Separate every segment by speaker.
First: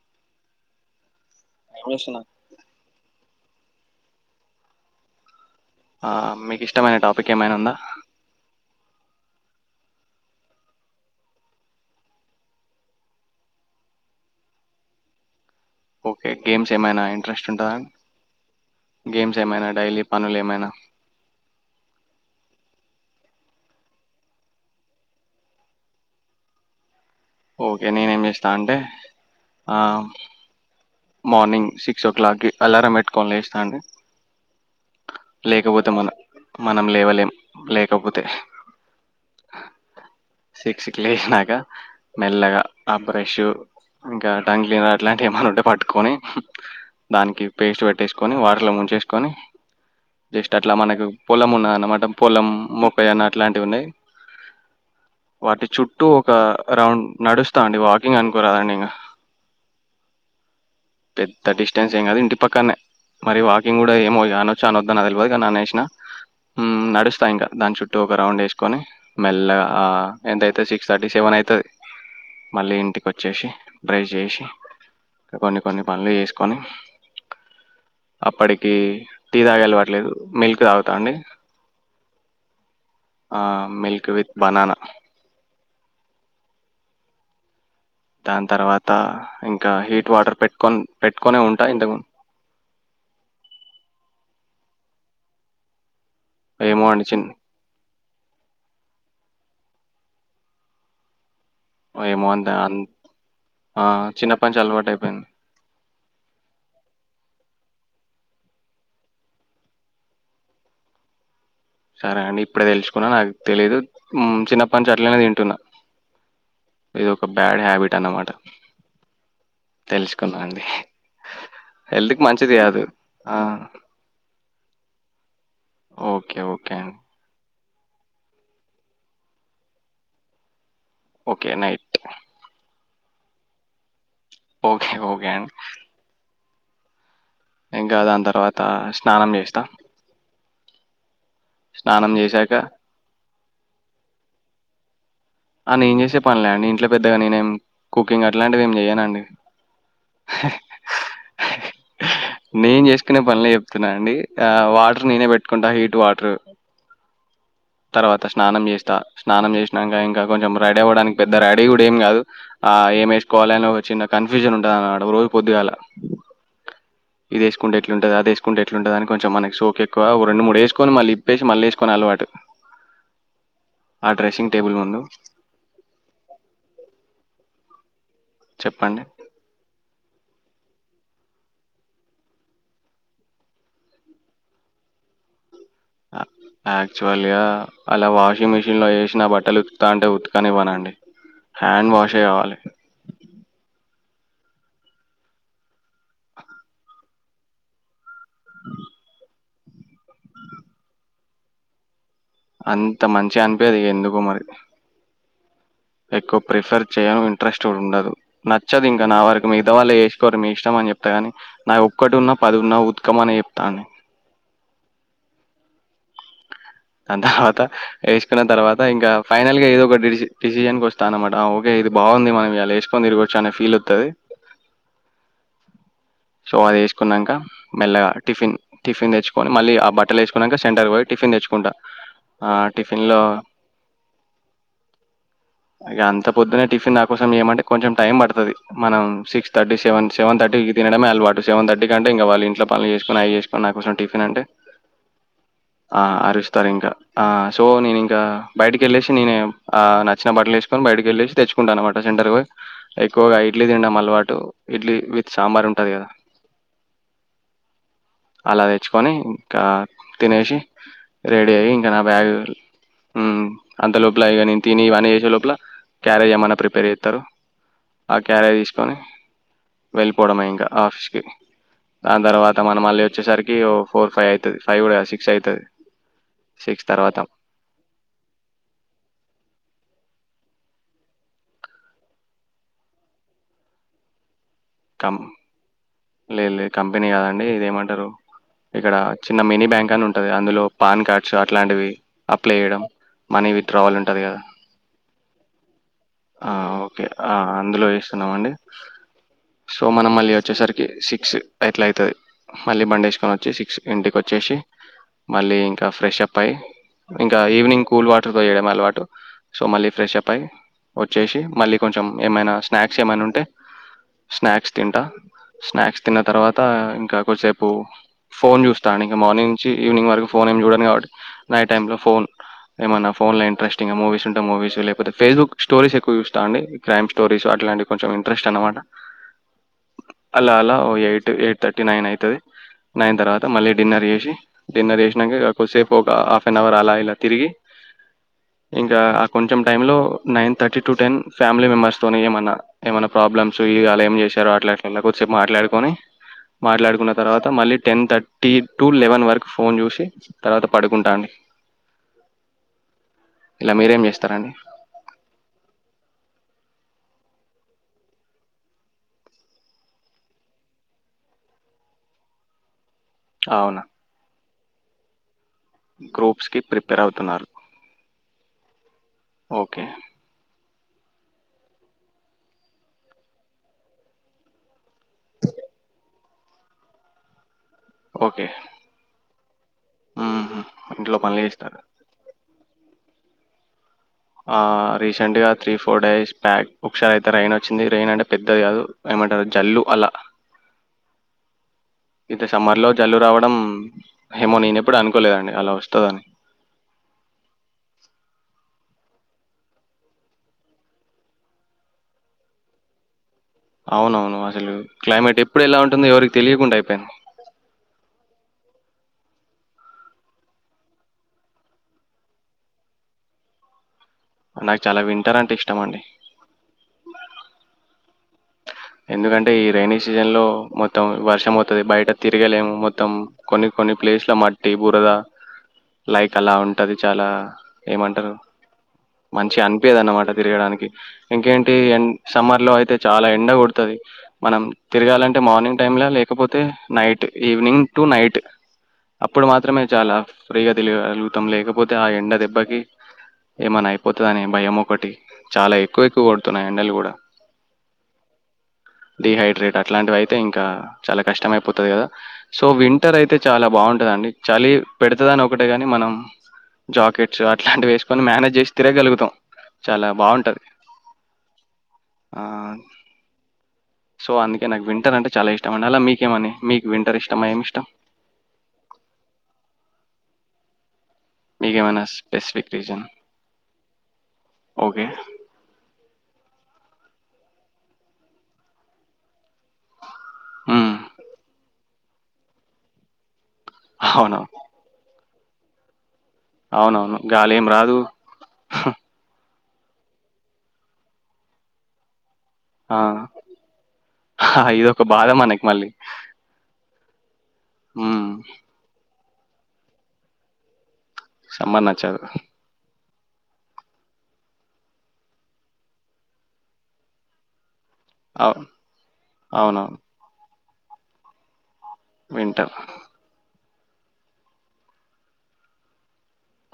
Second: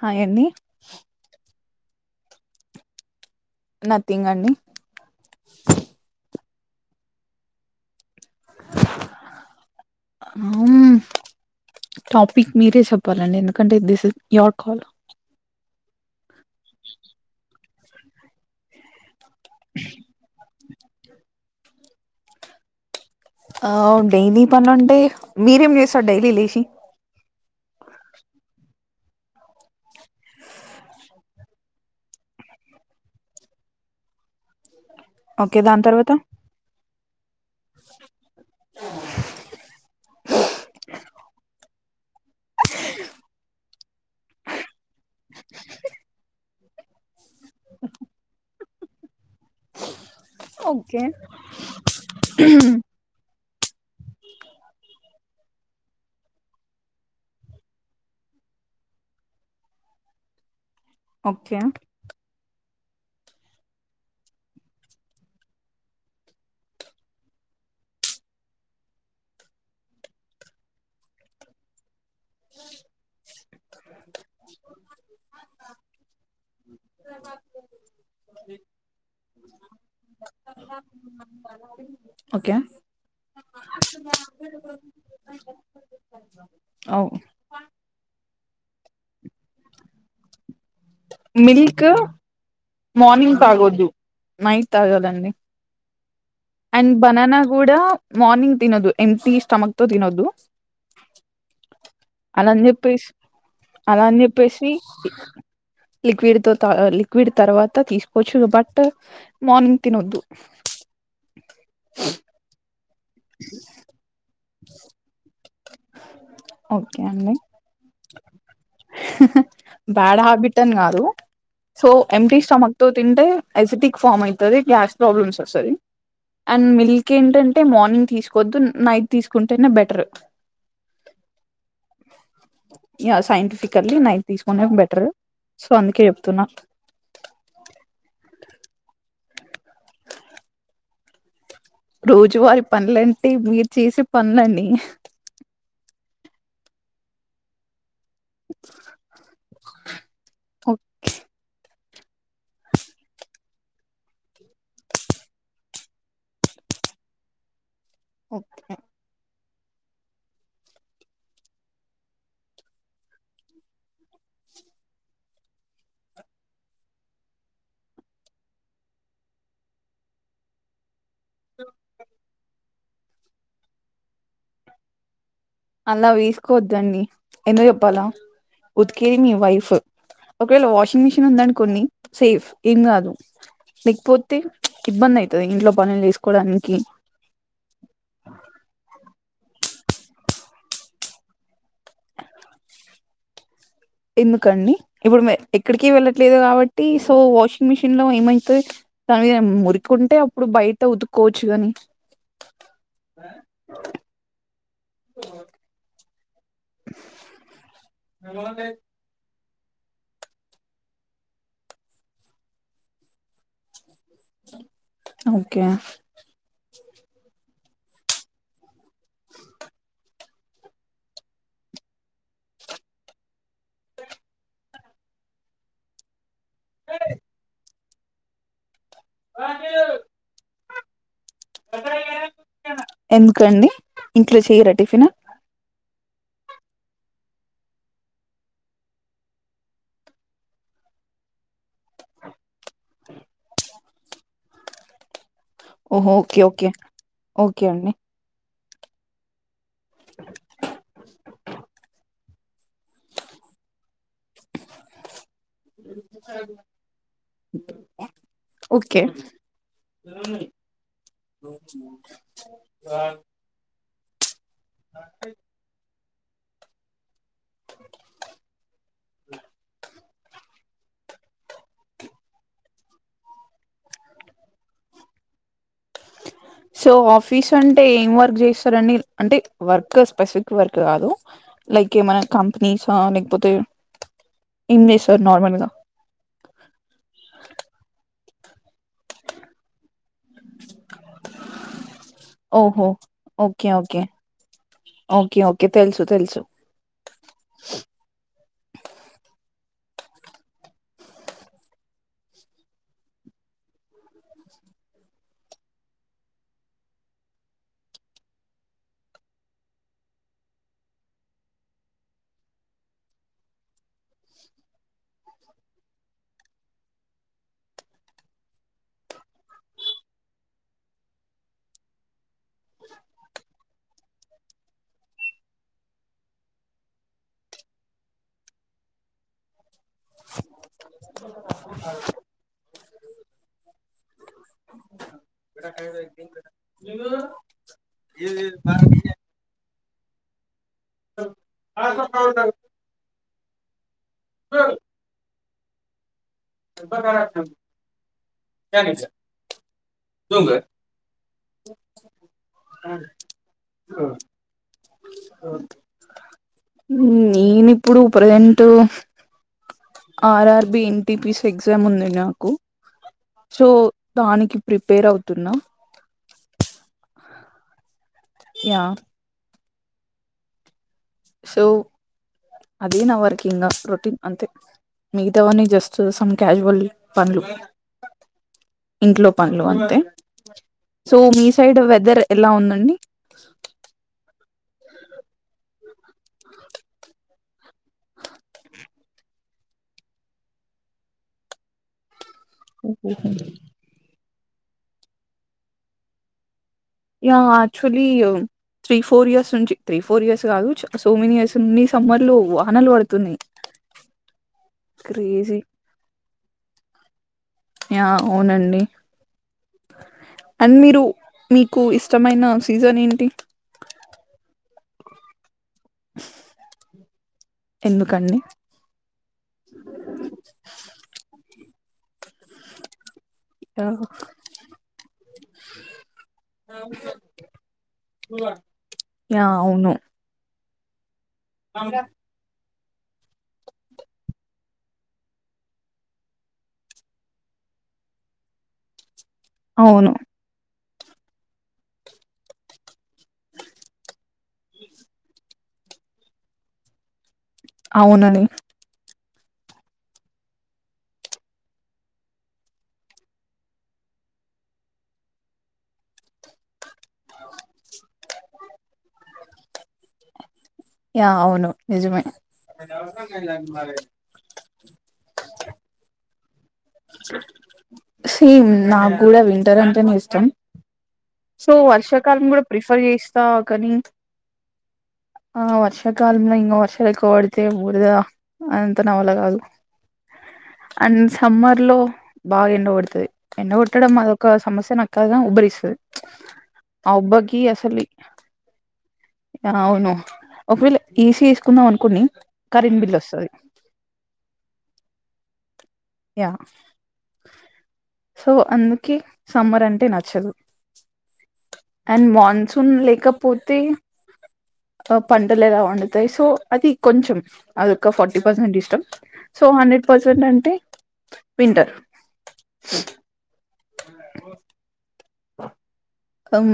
Speaker 1: Hi అండి
Speaker 2: మిషనా
Speaker 1: nothing అండి
Speaker 2: మీకు ఇష్టమైన టాపిక్ ఏమైనా ఉందా
Speaker 1: హుటాపిక్ మీరే చెప్పాలండి ఎందుకంటే this is your call
Speaker 2: okay games ఏమైనా ఇంట్రెస్ట్ ఉందా గేమ్స్ ఏమైనా డైలీ పనులు ఏమైనా
Speaker 1: ఆ డైలీ పని అంటే మీరేం చేస్తారు డైలీ లేచి
Speaker 2: ఓకే నేనే ఏం చేస్తా అంటే మార్నింగ్ సిక్స్ ఓ క్లాక్కిి అలారం పెట్టుకోని లేస్తా అండి
Speaker 1: ఓకే దాని
Speaker 2: లేకపోతే
Speaker 1: తర్వాత
Speaker 2: మనం మనం లేవల ఏం లేకపోతే సిక్సీకి లేశినాకా మెల్లగా ఆ బ్రష్ ఇంకా టంగ్ క్లీనర్ అట్లాంటివి ఏమన్నా ఉంటే పట్టుకొని దానికి పేస్ట్ పెట్టేసుకొని వా టర్ లో ముంచేసుకొని జస్ట్ అట్లా
Speaker 1: ఓకే
Speaker 2: మనకు పొలం ఉన్నదన్నమాట పొలం మొక్కై అన్న ఇట్లాంటివి ఉన్నాయి వాటి చుట్టూ ఒక రౌండ్ నడుస్తా అండి వాకింగ్ అనుకోరాదండి ఇంగ పెద్ద
Speaker 1: ఓకే
Speaker 2: డిస్టెన్స్ ఏం కాదు ఇంటి పక్కనే మరి వాకింగ్ కూడా ఏమో అనొచ్చా అనొద్దో నాకు తెలవది కానీ అనేసినా ఉం నడుస్తా ఇంకా దాని చుట్టూ ఒక రౌండ్ వేసుకొని మెల్లగా ఆ ఎంతైతే సిక్స్ థర్టీ సెవెన్ అయితే మళ్ళీ ఇంటికి వచ్చేసి బ్రెష్ చేసి కొన్ని కొన్ని పనులు చేసుకొని అప్పటికి టీ తాగేఅలవాట్లేదు మిల్క్ తాగుతా అండి
Speaker 1: okay
Speaker 2: milk with banana
Speaker 1: okay
Speaker 2: దాని తర్వాత ఇంకా హీట్ వాటర్ పెట్ కొన్ పెట్టుకొనే ఉంటాయి
Speaker 1: మిల్క్
Speaker 2: ఇంతకు
Speaker 1: మార్నింగ్ తాగొద్దు నైట్ తాగాలండి
Speaker 2: ఏమో
Speaker 1: అండ్
Speaker 2: అండి చిన్
Speaker 1: బనానా కూడా మార్నింగ్ తినొద్దు ఎమ్ప్టీ స్టమక్ తో తినొద్దు
Speaker 2: ఏమో అంత
Speaker 1: అలా అని
Speaker 2: అంత
Speaker 1: చెప్పేస్
Speaker 2: ఆ!
Speaker 1: అలా అని
Speaker 2: చిన్నప్పటి నుంచి
Speaker 1: చెప్పేసి
Speaker 2: అలవాటయిపోయింది.
Speaker 1: లిక్విడ్ తో తా అ అ లిక్విడ్ తర్వాత తీసుకోవచ్చు బట్ మార్నింగ్ తినొద్దు
Speaker 2: సరే అండీ ఇప్పుడే తెలుసుకో కున నాకు తెలీదు ఉమ్ చిన్నప్పటి నుంచి అట్లనే తింటు
Speaker 1: ఓకే అండి
Speaker 2: బ్యాడ్ హ్యాబిట్ అన్నమాట.
Speaker 1: బ్యాడ్
Speaker 2: తెలుసుకున్నా
Speaker 1: హ్యాబిట్
Speaker 2: అండి.
Speaker 1: అని కాదు సో
Speaker 2: హెల్త్‌కి
Speaker 1: ఎమ్టీ
Speaker 2: మంచిది
Speaker 1: స్టమక్
Speaker 2: కాదు.
Speaker 1: తో తింటే
Speaker 2: ఆ!
Speaker 1: ఎసెటిక్ ఫామ్ అయితది గ్యాస్ ప్రాబ్లమ్స్ స్తది
Speaker 2: ఓకే.
Speaker 1: అండ్
Speaker 2: ఓకే అండి.
Speaker 1: మిల్క్ ఏంటం టే మార్నింగ్ తీసుకోద్దు నైట్ తీసుకుంటేనే better
Speaker 2: okay night
Speaker 1: yeah scientifically నై తీసుకునే
Speaker 2: ఓకే.
Speaker 1: బెటర్
Speaker 2: ఓకే అండి.
Speaker 1: సో అందుకే చెప్ తున
Speaker 2: ఇంకా దాన్ తర్వాత స్నానం చేసిన్నా స్నానం చేశాక
Speaker 1: రోజువారి పనులంటే మీరు చేసే పనులండి
Speaker 2: ఆ నేను చేసే పనులే అండి ఇంట్లో పెద్దగా నేనేం కుకింగ్ అట్లాంటిది ఏం చేయనండి. నేను చేసుకునే పనులే చెప్తున్నా అండి ఆ వాటర్ నేనే పెట్టుకుంటా హీట్ వాటర్ తర్వాత స్నానం చేస్తా స్నానం చేసినాంక ఇంకా కొంచెం రెడీ అవ్వడానికి పెద్ద రెడీ కూడా ఏమి కాదు ఆ ఏమేసుకోవాలి అని ఒక చిన్న కన్ఫ్యూజన్ ఉంటది అన్నమాట రోజు పొద్దుగాలా ఇదేసుకుంటే ఎట్లుంటుది, అదేసుకుంటే ఎట్లుంటది అని కొంచెం మనకి సోకు ఎక్కువ. ఓ రెండు మూడు యేసుకొని మళ్ళీ ఇప్పేసి, మళ్ళీ యేసుకుని అలవాటు ఆ డ్రెస్సింగ్ టేబుల్ ముందు.
Speaker 1: అలా వేసుకోవద్దండి ఎందుకు చెప్పాలా
Speaker 2: చెప్పండి
Speaker 1: ఉతికేది మీ వైఫు ఒకవేళ వాషింగ్ మిషిన్ ఉందనుకొండి, సేఫ్ ఏం కాదు. లేకపోతే ఇబ్బంది అయితది ఇంట్లో పనులు చేసుకోవడానికి
Speaker 2: యాక్చువల్గా అలా వాషింగ్ మిషన్ లో యేసిన బట్టలు ఉతుకుతా అంటే ఉతుకనివ్వనండి హ్యాండ్ వాషే కావాలి
Speaker 1: ఎందుకండి ఇప్పుడు ఎక్కడికి వెళ్ళట్లేదు కాబట్టి సో వాషింగ్ మిషిన్ లో ఏమైతది [unintelligible] మురికుంటే అప్పుడు బయట ఉతుక్కోవొచ్చు గాని
Speaker 2: అంత మంచిగ అనిపియది ఎందుకో మరి ఎక్కు ప్రిఫర్ చేయను ఇంట్రెస్ట్ కూడా ఉండదు నచ్చదు ఇంకా నా వరకి మిగతా వాళ్ళయ్ ఏసుకోరీ మీ ఇష్టం అని చెప్తాగాని నాది ఒక్కటి ఉన్నా పది ఉన్నా ఉతకమనే చెప్తా అండి
Speaker 1: ఓకే
Speaker 2: దాన్ తర్వాత ఎస్కున తర్వాత ఇంకా ఫైనల్ గా ఏదో ఒకటి ఇడిసి డిసిషన్ కి వస్తా అన్నమాట ఆ ఓకే ఇది బాగుంది మనం ఇయాలా యేసుకొని తిరిగొచ్చు అనే ఫీల్ ఒత్తది సో అది యేసుకున్నాంక మెల్లగా టిఫిన్ టిఫిన్ తెచ్చుకొని మళ్ళీ ఆ బట్టలు యేసుకున్నాంక సెంటర్ కి పొయ్ టిఫన్ తెచ్
Speaker 1: ఎందుకండి ఇంట్లో చెయ్యరా టిఫిను
Speaker 2: ఇగ అంత పొద్దునే టిఫిన్ నా కోసం చేయమంటే కొంచెం టైం పడతది మనం సిక్స్ థర్టీ సెవెన్ సెవెన్ థర్టీకి తినడమే అలవాటు సెవెన్ థటీ కి అంటే ఇంకా వాళ్ళు ఇంట్లో పనులు చేసుకోని అయి చేసుకోని నాకోసం టిఫిన్ అంటే ఆ
Speaker 1: ఓహో
Speaker 2: అరు
Speaker 1: ఓకే
Speaker 2: వస్తారు
Speaker 1: ఓకే
Speaker 2: ఇంకా ఆ సో
Speaker 1: ఓకే అండి
Speaker 2: నేను ఇంకా బయటకళ్ళసి నేను ఆ నచ్చిన బట్టలు వేసుకొని బయటకి వెళ్ళేసి తెచ్చుకుంటానన్నమాట సెంటర్ ఎక్కువగా ఇడ్లీ తింటమ్ అలవాటు ఇడ్లీ వి అలా
Speaker 1: ఓకే
Speaker 2: తెచ్చుకొని ఇంకా తినేసి రెడీ అయ్యి ఇంకా నా బ్యాగు్ అంత లోపలయగాని తిని వానీ వష లోపలా క్యారేజ ఏమన్నా ప్రిపేర్ అస్తారు ఆ క్యారీ తీసుకొని వెళ్ళిపోవడం ఇంకా ఆఫీస్ కి దాని తర్వాత మనం మళ్ళీ వచ్చేసరికి ఓ ఫోర్ ఫైవ్ అవుతుంది ఫైవ్ కూడా సిక్స్ అవుతుంది
Speaker 1: సో ఆఫీస్ అంటే ఏం వర్క్ చేస్తారండి అంటే వర్క్ ఇ స్పెసిఫిక్ వర్క్ కాదు లైక్ ఏమై కంపెనీస్ లేకపోతే ఏం
Speaker 2: కం
Speaker 1: చేస్తారు నార్మల్ గా
Speaker 2: లేదు లేదు కంపెనీ కాదండి ఇది ఏమంటారు ఇక్కడ చిన్న మినీ బ్యాంక్ అని ఉం అందులో పాన్ కార్డ్స్ అట్లాంటివి అప్ల చేయడం
Speaker 1: ఓహో
Speaker 2: మనీ
Speaker 1: ఓకే
Speaker 2: విత్‌డ్రావల్
Speaker 1: ఓకే
Speaker 2: ఉంటంది కదా
Speaker 1: ఓకే ఓకే తెలుసు తెలుసు
Speaker 2: ఆహ్ ఓకే అందులో చేస్తున్నామండి సో మనం మళ్ళీ వచ్చేసరికి సిక్స్ ఎట్లా ఐతది మళ్ళీ బండేసుకొనివచ్చి సిక్స్ ఇంటికి వచ్చేసి మళ్ళీ ఇంకా ఫ్రెషప్ ఐ ఇంకా ఈవినింగ్ కూల్ వాటర్తో చేయడం అలవాటు సో మళ్ళీ ఫ్రెషప్ ఐ వచ్చేసి మళ్ళీ కొంచెం ఏమైనా స్నాక్స్ ఏమైనా ఉంటే స్నాక్స్ తింటా స్నాక్స్ తిన్న తర్వాత ఇంకా కొద్దిసేపు ఫోన్ చూస్తా ఇంకా మార్నింగ్ నుంచి ఈవినింగ్ వరకు ఫోన్ ఏం చూడను కాబట్టి నైట్ టైంలో ఫోన్ ఎమో నా ఫోన్ లో ఇంట్రెస్టింగ్‌గా మూవి కాంటే మూవీస్ లేపోతేే ఫేస్‌బుక్ స్టోరీస్ ఎక్కువ చూస్తా అండి కైమ్ స్టోరీస్ అట్లాంటివి కొంచం ఇంట్రెస్ట్ అనమాట అలా అలా ఓ ఎయిట్ ఎయిట్ థర్టీ నైన్ అయితది. నైన్ తర్వాత మళ్ళీ డిన్నర్ చేసి డిన్నర్ చేసి కొద్దిసేపు ఒక హాఫ్ అన్ అవర్ అలా ఇలా తిరిగి ఇంకా ఆ కొంచెం టైమ్‌లో nine thirty to ten family members తోని ఏమన్నా ఏమన్నా ప్రాబ్లమ్ సో ఈ ఆలయం ఎమ్ చేశారో అట్లా అట్లా చెప్ మాట్లాడుకోని మాట్లాడుకున్న తర్వాత మళ్ళీ టెన్థర్టీ టు లెవెన్ వరకు ఫోన్ చూసి తర్వాత పడుకుంటా అండి ఇలా మీరేం చేస్తారండి
Speaker 1: నేను ఇప్పుడు ప్రెజెంటు ఆర్ఆర్బి ఎన్‌టిపిసి ఎగ్జామ్ ఉంది నాకు సో
Speaker 2: అవునా
Speaker 1: దానికి ప్రిపేర్ అవుతున్నం
Speaker 2: గ్రూప్స్ కి ప్రిపెర్ అవుతున్నారు
Speaker 1: యా
Speaker 2: ఓకే
Speaker 1: సో అదే నా వర్క్ ఇంగా రొటీన్ అంతే మిగతావన్నీ జస్ట్ సమ్ క్యాజువలీ పనులు
Speaker 2: ఓకే
Speaker 1: ఇంట్లో పనులు అంతే
Speaker 2: మ్మ్.
Speaker 1: సో
Speaker 2: ఇంట్లో పనులు
Speaker 1: మీ సైడ్
Speaker 2: చేస్తారు
Speaker 1: వెదర్ ఎలా ఉందండి
Speaker 2: ఆ రీసెంట్ గా త్రీ ఫో ఫోర్ డేస్ బ్యాక్ ఒకసారి ఇంత రైన్ వచ్చింది రైన్ అంటే పెద్దది కాదు ఏమంటారు జల్లు అలా ఇంత సమ్మర్ లో జల్లు రావడం ఎమో నేనెప్పుడు అనుకోలేదండి అలా వస్తదని
Speaker 1: yeah actually three four years నుంచి త్రీ ఫోర్ ఇయర్స్ కాదు సో మెనీ ఇయర్స్ నుండి సమ్మర్ లో వానలు పడుతున్నాయి
Speaker 2: అవునవును అసలు క్లైమేట్
Speaker 1: క్రేజీ
Speaker 2: ఎప్పుడు ఎలా ఉంటుందొ ఎవరికి తెలియకుండా అయిపోయింది
Speaker 1: యా అవునండి అండ్ మీరు మీకు ఇష్టమైన సీజన్ ఏంటి
Speaker 2: నాకు చాలా వింటరంటే ఇష్టం అండి
Speaker 1: ఎందుకండి
Speaker 2: ఎందుకంటే ఈ రెైనీ సీజన్ లో మొత్తం వర్షం మొత్ తుది బయట తిరగలేము మొత్తం కొన్ని కొన్ని ప్లేస్ల్ ల మట్టి బురద లైక్ అలా ఉంటది చాలా ఏమంటారు
Speaker 1: యా
Speaker 2: మంచి
Speaker 1: అవును
Speaker 2: అన్పీయదు అన్నమాట తిరగడానికి ఇంకేంటి ఎన్ సమ్మర్ లో అయితే అంటే చాల ఎండ కొడుతుంది మనం తిరగాలంటే మార్నింగ్ టైమ్లా లేకపోతే నైట్ ఈవినింగ్ టు నైట్ అప్పుడు మాత్రమే
Speaker 1: అవును
Speaker 2: చాలా ఫ్రీగా వెలుగ అలుగుతం లేకపోతే ఆ ఎండ దెబ్బకి ఏమన్నా అయిపోతదని భయం ఒకటి చాలా ఎక్కువ ఎక్కువ కొడుతున్నాయి ఎండలు కూడా
Speaker 1: ఔనని
Speaker 2: డిహైడ్రేట్ అట్లాంటివి అయితే ఇంకా చాలా కష్టమయిపోతది కదా సో వింటర్ అయితే చాలా బావుంటదండి చలి పెడతుదని ఒకటే గాని మనం జాకెట్స్ అట్లాంటివి వేసుకొని మేనేజ్ చేసి తిరగగలుగుతాం చాలా బావుంటది
Speaker 1: యా అవును నిజమే
Speaker 2: సో అందుకే నాకు వింటర్ అంటే చాలా ఇష్టం అండి అలా మీకేమని మీకు వింటర్ ఇష్టమా ఏమి ఇష్టం
Speaker 1: సేమ్ నాకు కూడా వింటర్ అంటేనే ఇష్టం సో
Speaker 2: మీకేమైనా
Speaker 1: వర్షాకాలం కూడా
Speaker 2: స్పెసిఫిక్
Speaker 1: ప్రిఫర్
Speaker 2: రీజన్
Speaker 1: చేస్తా కానీ
Speaker 2: ఓకే
Speaker 1: ఆ వర్ష్ ర్షాకాలంలో ఇంగ వర్షాలు ఎక్కువ పడితే బురదా అదంతా నావల్ల కాదు
Speaker 2: ఉమ్,
Speaker 1: అండ్ సమ్మర్ లో బా ఎండ కొడుతది ఎండ కొట్టటడం అదొ ఒక
Speaker 2: అవునవును
Speaker 1: సమస్యన కాదుగా ఉబ్బరిస్తాది
Speaker 2: అవునవును గాలి ఏం రాదు
Speaker 1: అవును ఒకవేళ ఏ సీ వేసుకుందాం అనుకోని
Speaker 2: ఆ ఇదొక బాధ మనకి మళ్ళీ
Speaker 1: యా సో అందుకే సమ్మర్ అంటే నచ్చదు
Speaker 2: సమ్మర్ నచ్చదు
Speaker 1: అండ్ మాన్సూన్ లే ఇకపోతే ఆ పంటలు ఎలా పండుతాయి సో అది కొంచెం అదొక ఫార్టీ
Speaker 2: అవ్-
Speaker 1: పర్సెంట్ ఇష్టం సో
Speaker 2: అవునవును.
Speaker 1: హండ్రెడ్ పర్సెంట్ అంటే వింటర్
Speaker 2: వింటా.
Speaker 1: అం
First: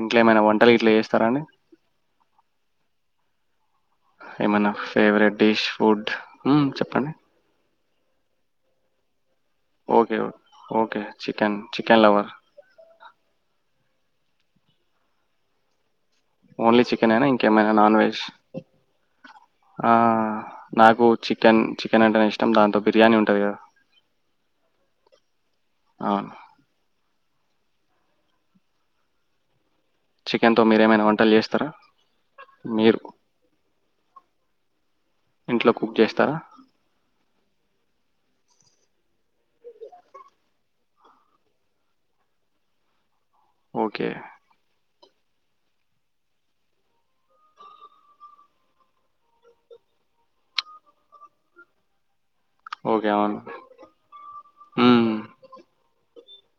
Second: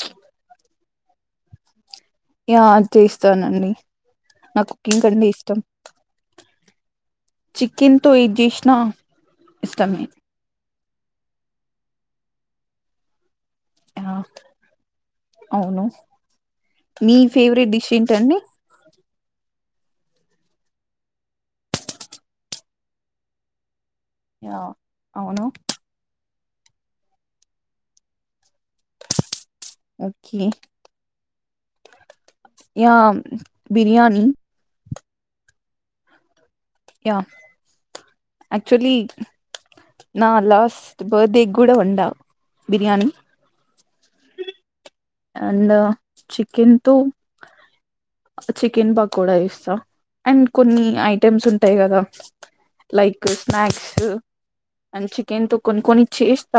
Speaker 2: ఇంట్లో ఏమైనా వంటలు ఇట్లా చేస్తారా అండి
Speaker 1: యా చేస్తానండి
Speaker 2: ఏమైనా
Speaker 1: నాకు కుకింగ్ అంటే
Speaker 2: ఫేవరెట్
Speaker 1: ఇష్టం
Speaker 2: డిష్ ఫుడ్ ఓం చెప్పండి
Speaker 1: చికెన్తో ఎద్ చేసిన
Speaker 2: ఓకేఓ ఓకే చికెన్ చికెన్ లవర్
Speaker 1: ఆ అవును
Speaker 2: ఓన్లీ చికెన్
Speaker 1: మీ
Speaker 2: అయినా
Speaker 1: ఫేవరెట్
Speaker 2: ఇంకేమైనా
Speaker 1: డిష్
Speaker 2: నాన్ వెజ్
Speaker 1: ఏంటండి
Speaker 2: ఆ నాకు చికెన్ చికెన్ అంటే ఇష్టం దాంతో బిర్యానీ ఉంటది కదా
Speaker 1: య అవును
Speaker 2: అవును.
Speaker 1: ఓకే
Speaker 2: చికెన్ తో మీరేమైనా వంటలు చేస్ తర
Speaker 1: యా బిర్యానీ
Speaker 2: ఇంట్లో కుక్ చేస్తారా
Speaker 1: యా యాక్చువలీ నా లాస్ట్ బర్త్డే కూడా వండ బిర్యానీ
Speaker 2: ఓకే
Speaker 1: అండ్ చికెన్ తో చికెన్ పకుడా ఇస్తా అండ్ కొన్ని ఐటెమ్స్ ఉంటాయి కదా
Speaker 2: ఓకే.
Speaker 1: లైక్
Speaker 2: అవును.
Speaker 1: Snacks and
Speaker 2: hmm.
Speaker 1: చికెన్ తో కొన్ని కొని చేస్ త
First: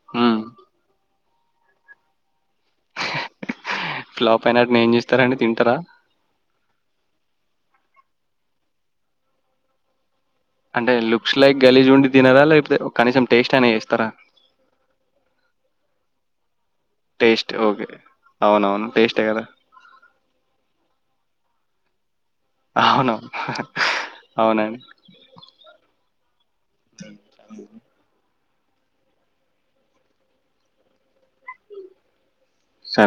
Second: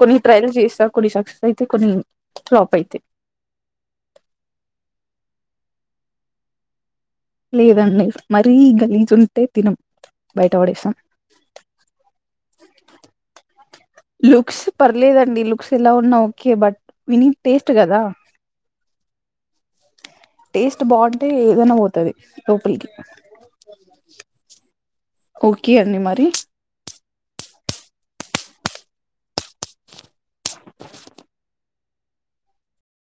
Speaker 1: కొన్ని
Speaker 2: హ్మ్.
Speaker 1: ట్రయల్స్ జెస్తా కొన్ని సక్స్ అయితే కొన్ని ఫ్లాప్ అయితాయి
Speaker 2: ఫ్లాప్ అయినటిని ఏం జేస్తారండి. తిం టరా
Speaker 1: లేదండి. మరీ గలీజు ఉంటే తినం బయట
Speaker 2: అంటే
Speaker 1: పడేస్తాం
Speaker 2: లుక్స్ లైక్ గలీజుండి తినరా లేకపోతే కనీసం టేస్ట్ అని చేస్తారా
Speaker 1: లుక్స్ పర్లేదండి లుక్స్ ఎలా ఉన్నా ఓకే బట్ విని
Speaker 2: టేస్ట్ ఓకే
Speaker 1: కదా
Speaker 2: అవునవును టేస్టే గాదా.
Speaker 1: టేస్ట్ బాగుంటే ఏదైనా పోతది లోపలికి
Speaker 2: అవునవును అవునండి.
Speaker 1: ఓకే అండి మరి
Speaker 2: సో,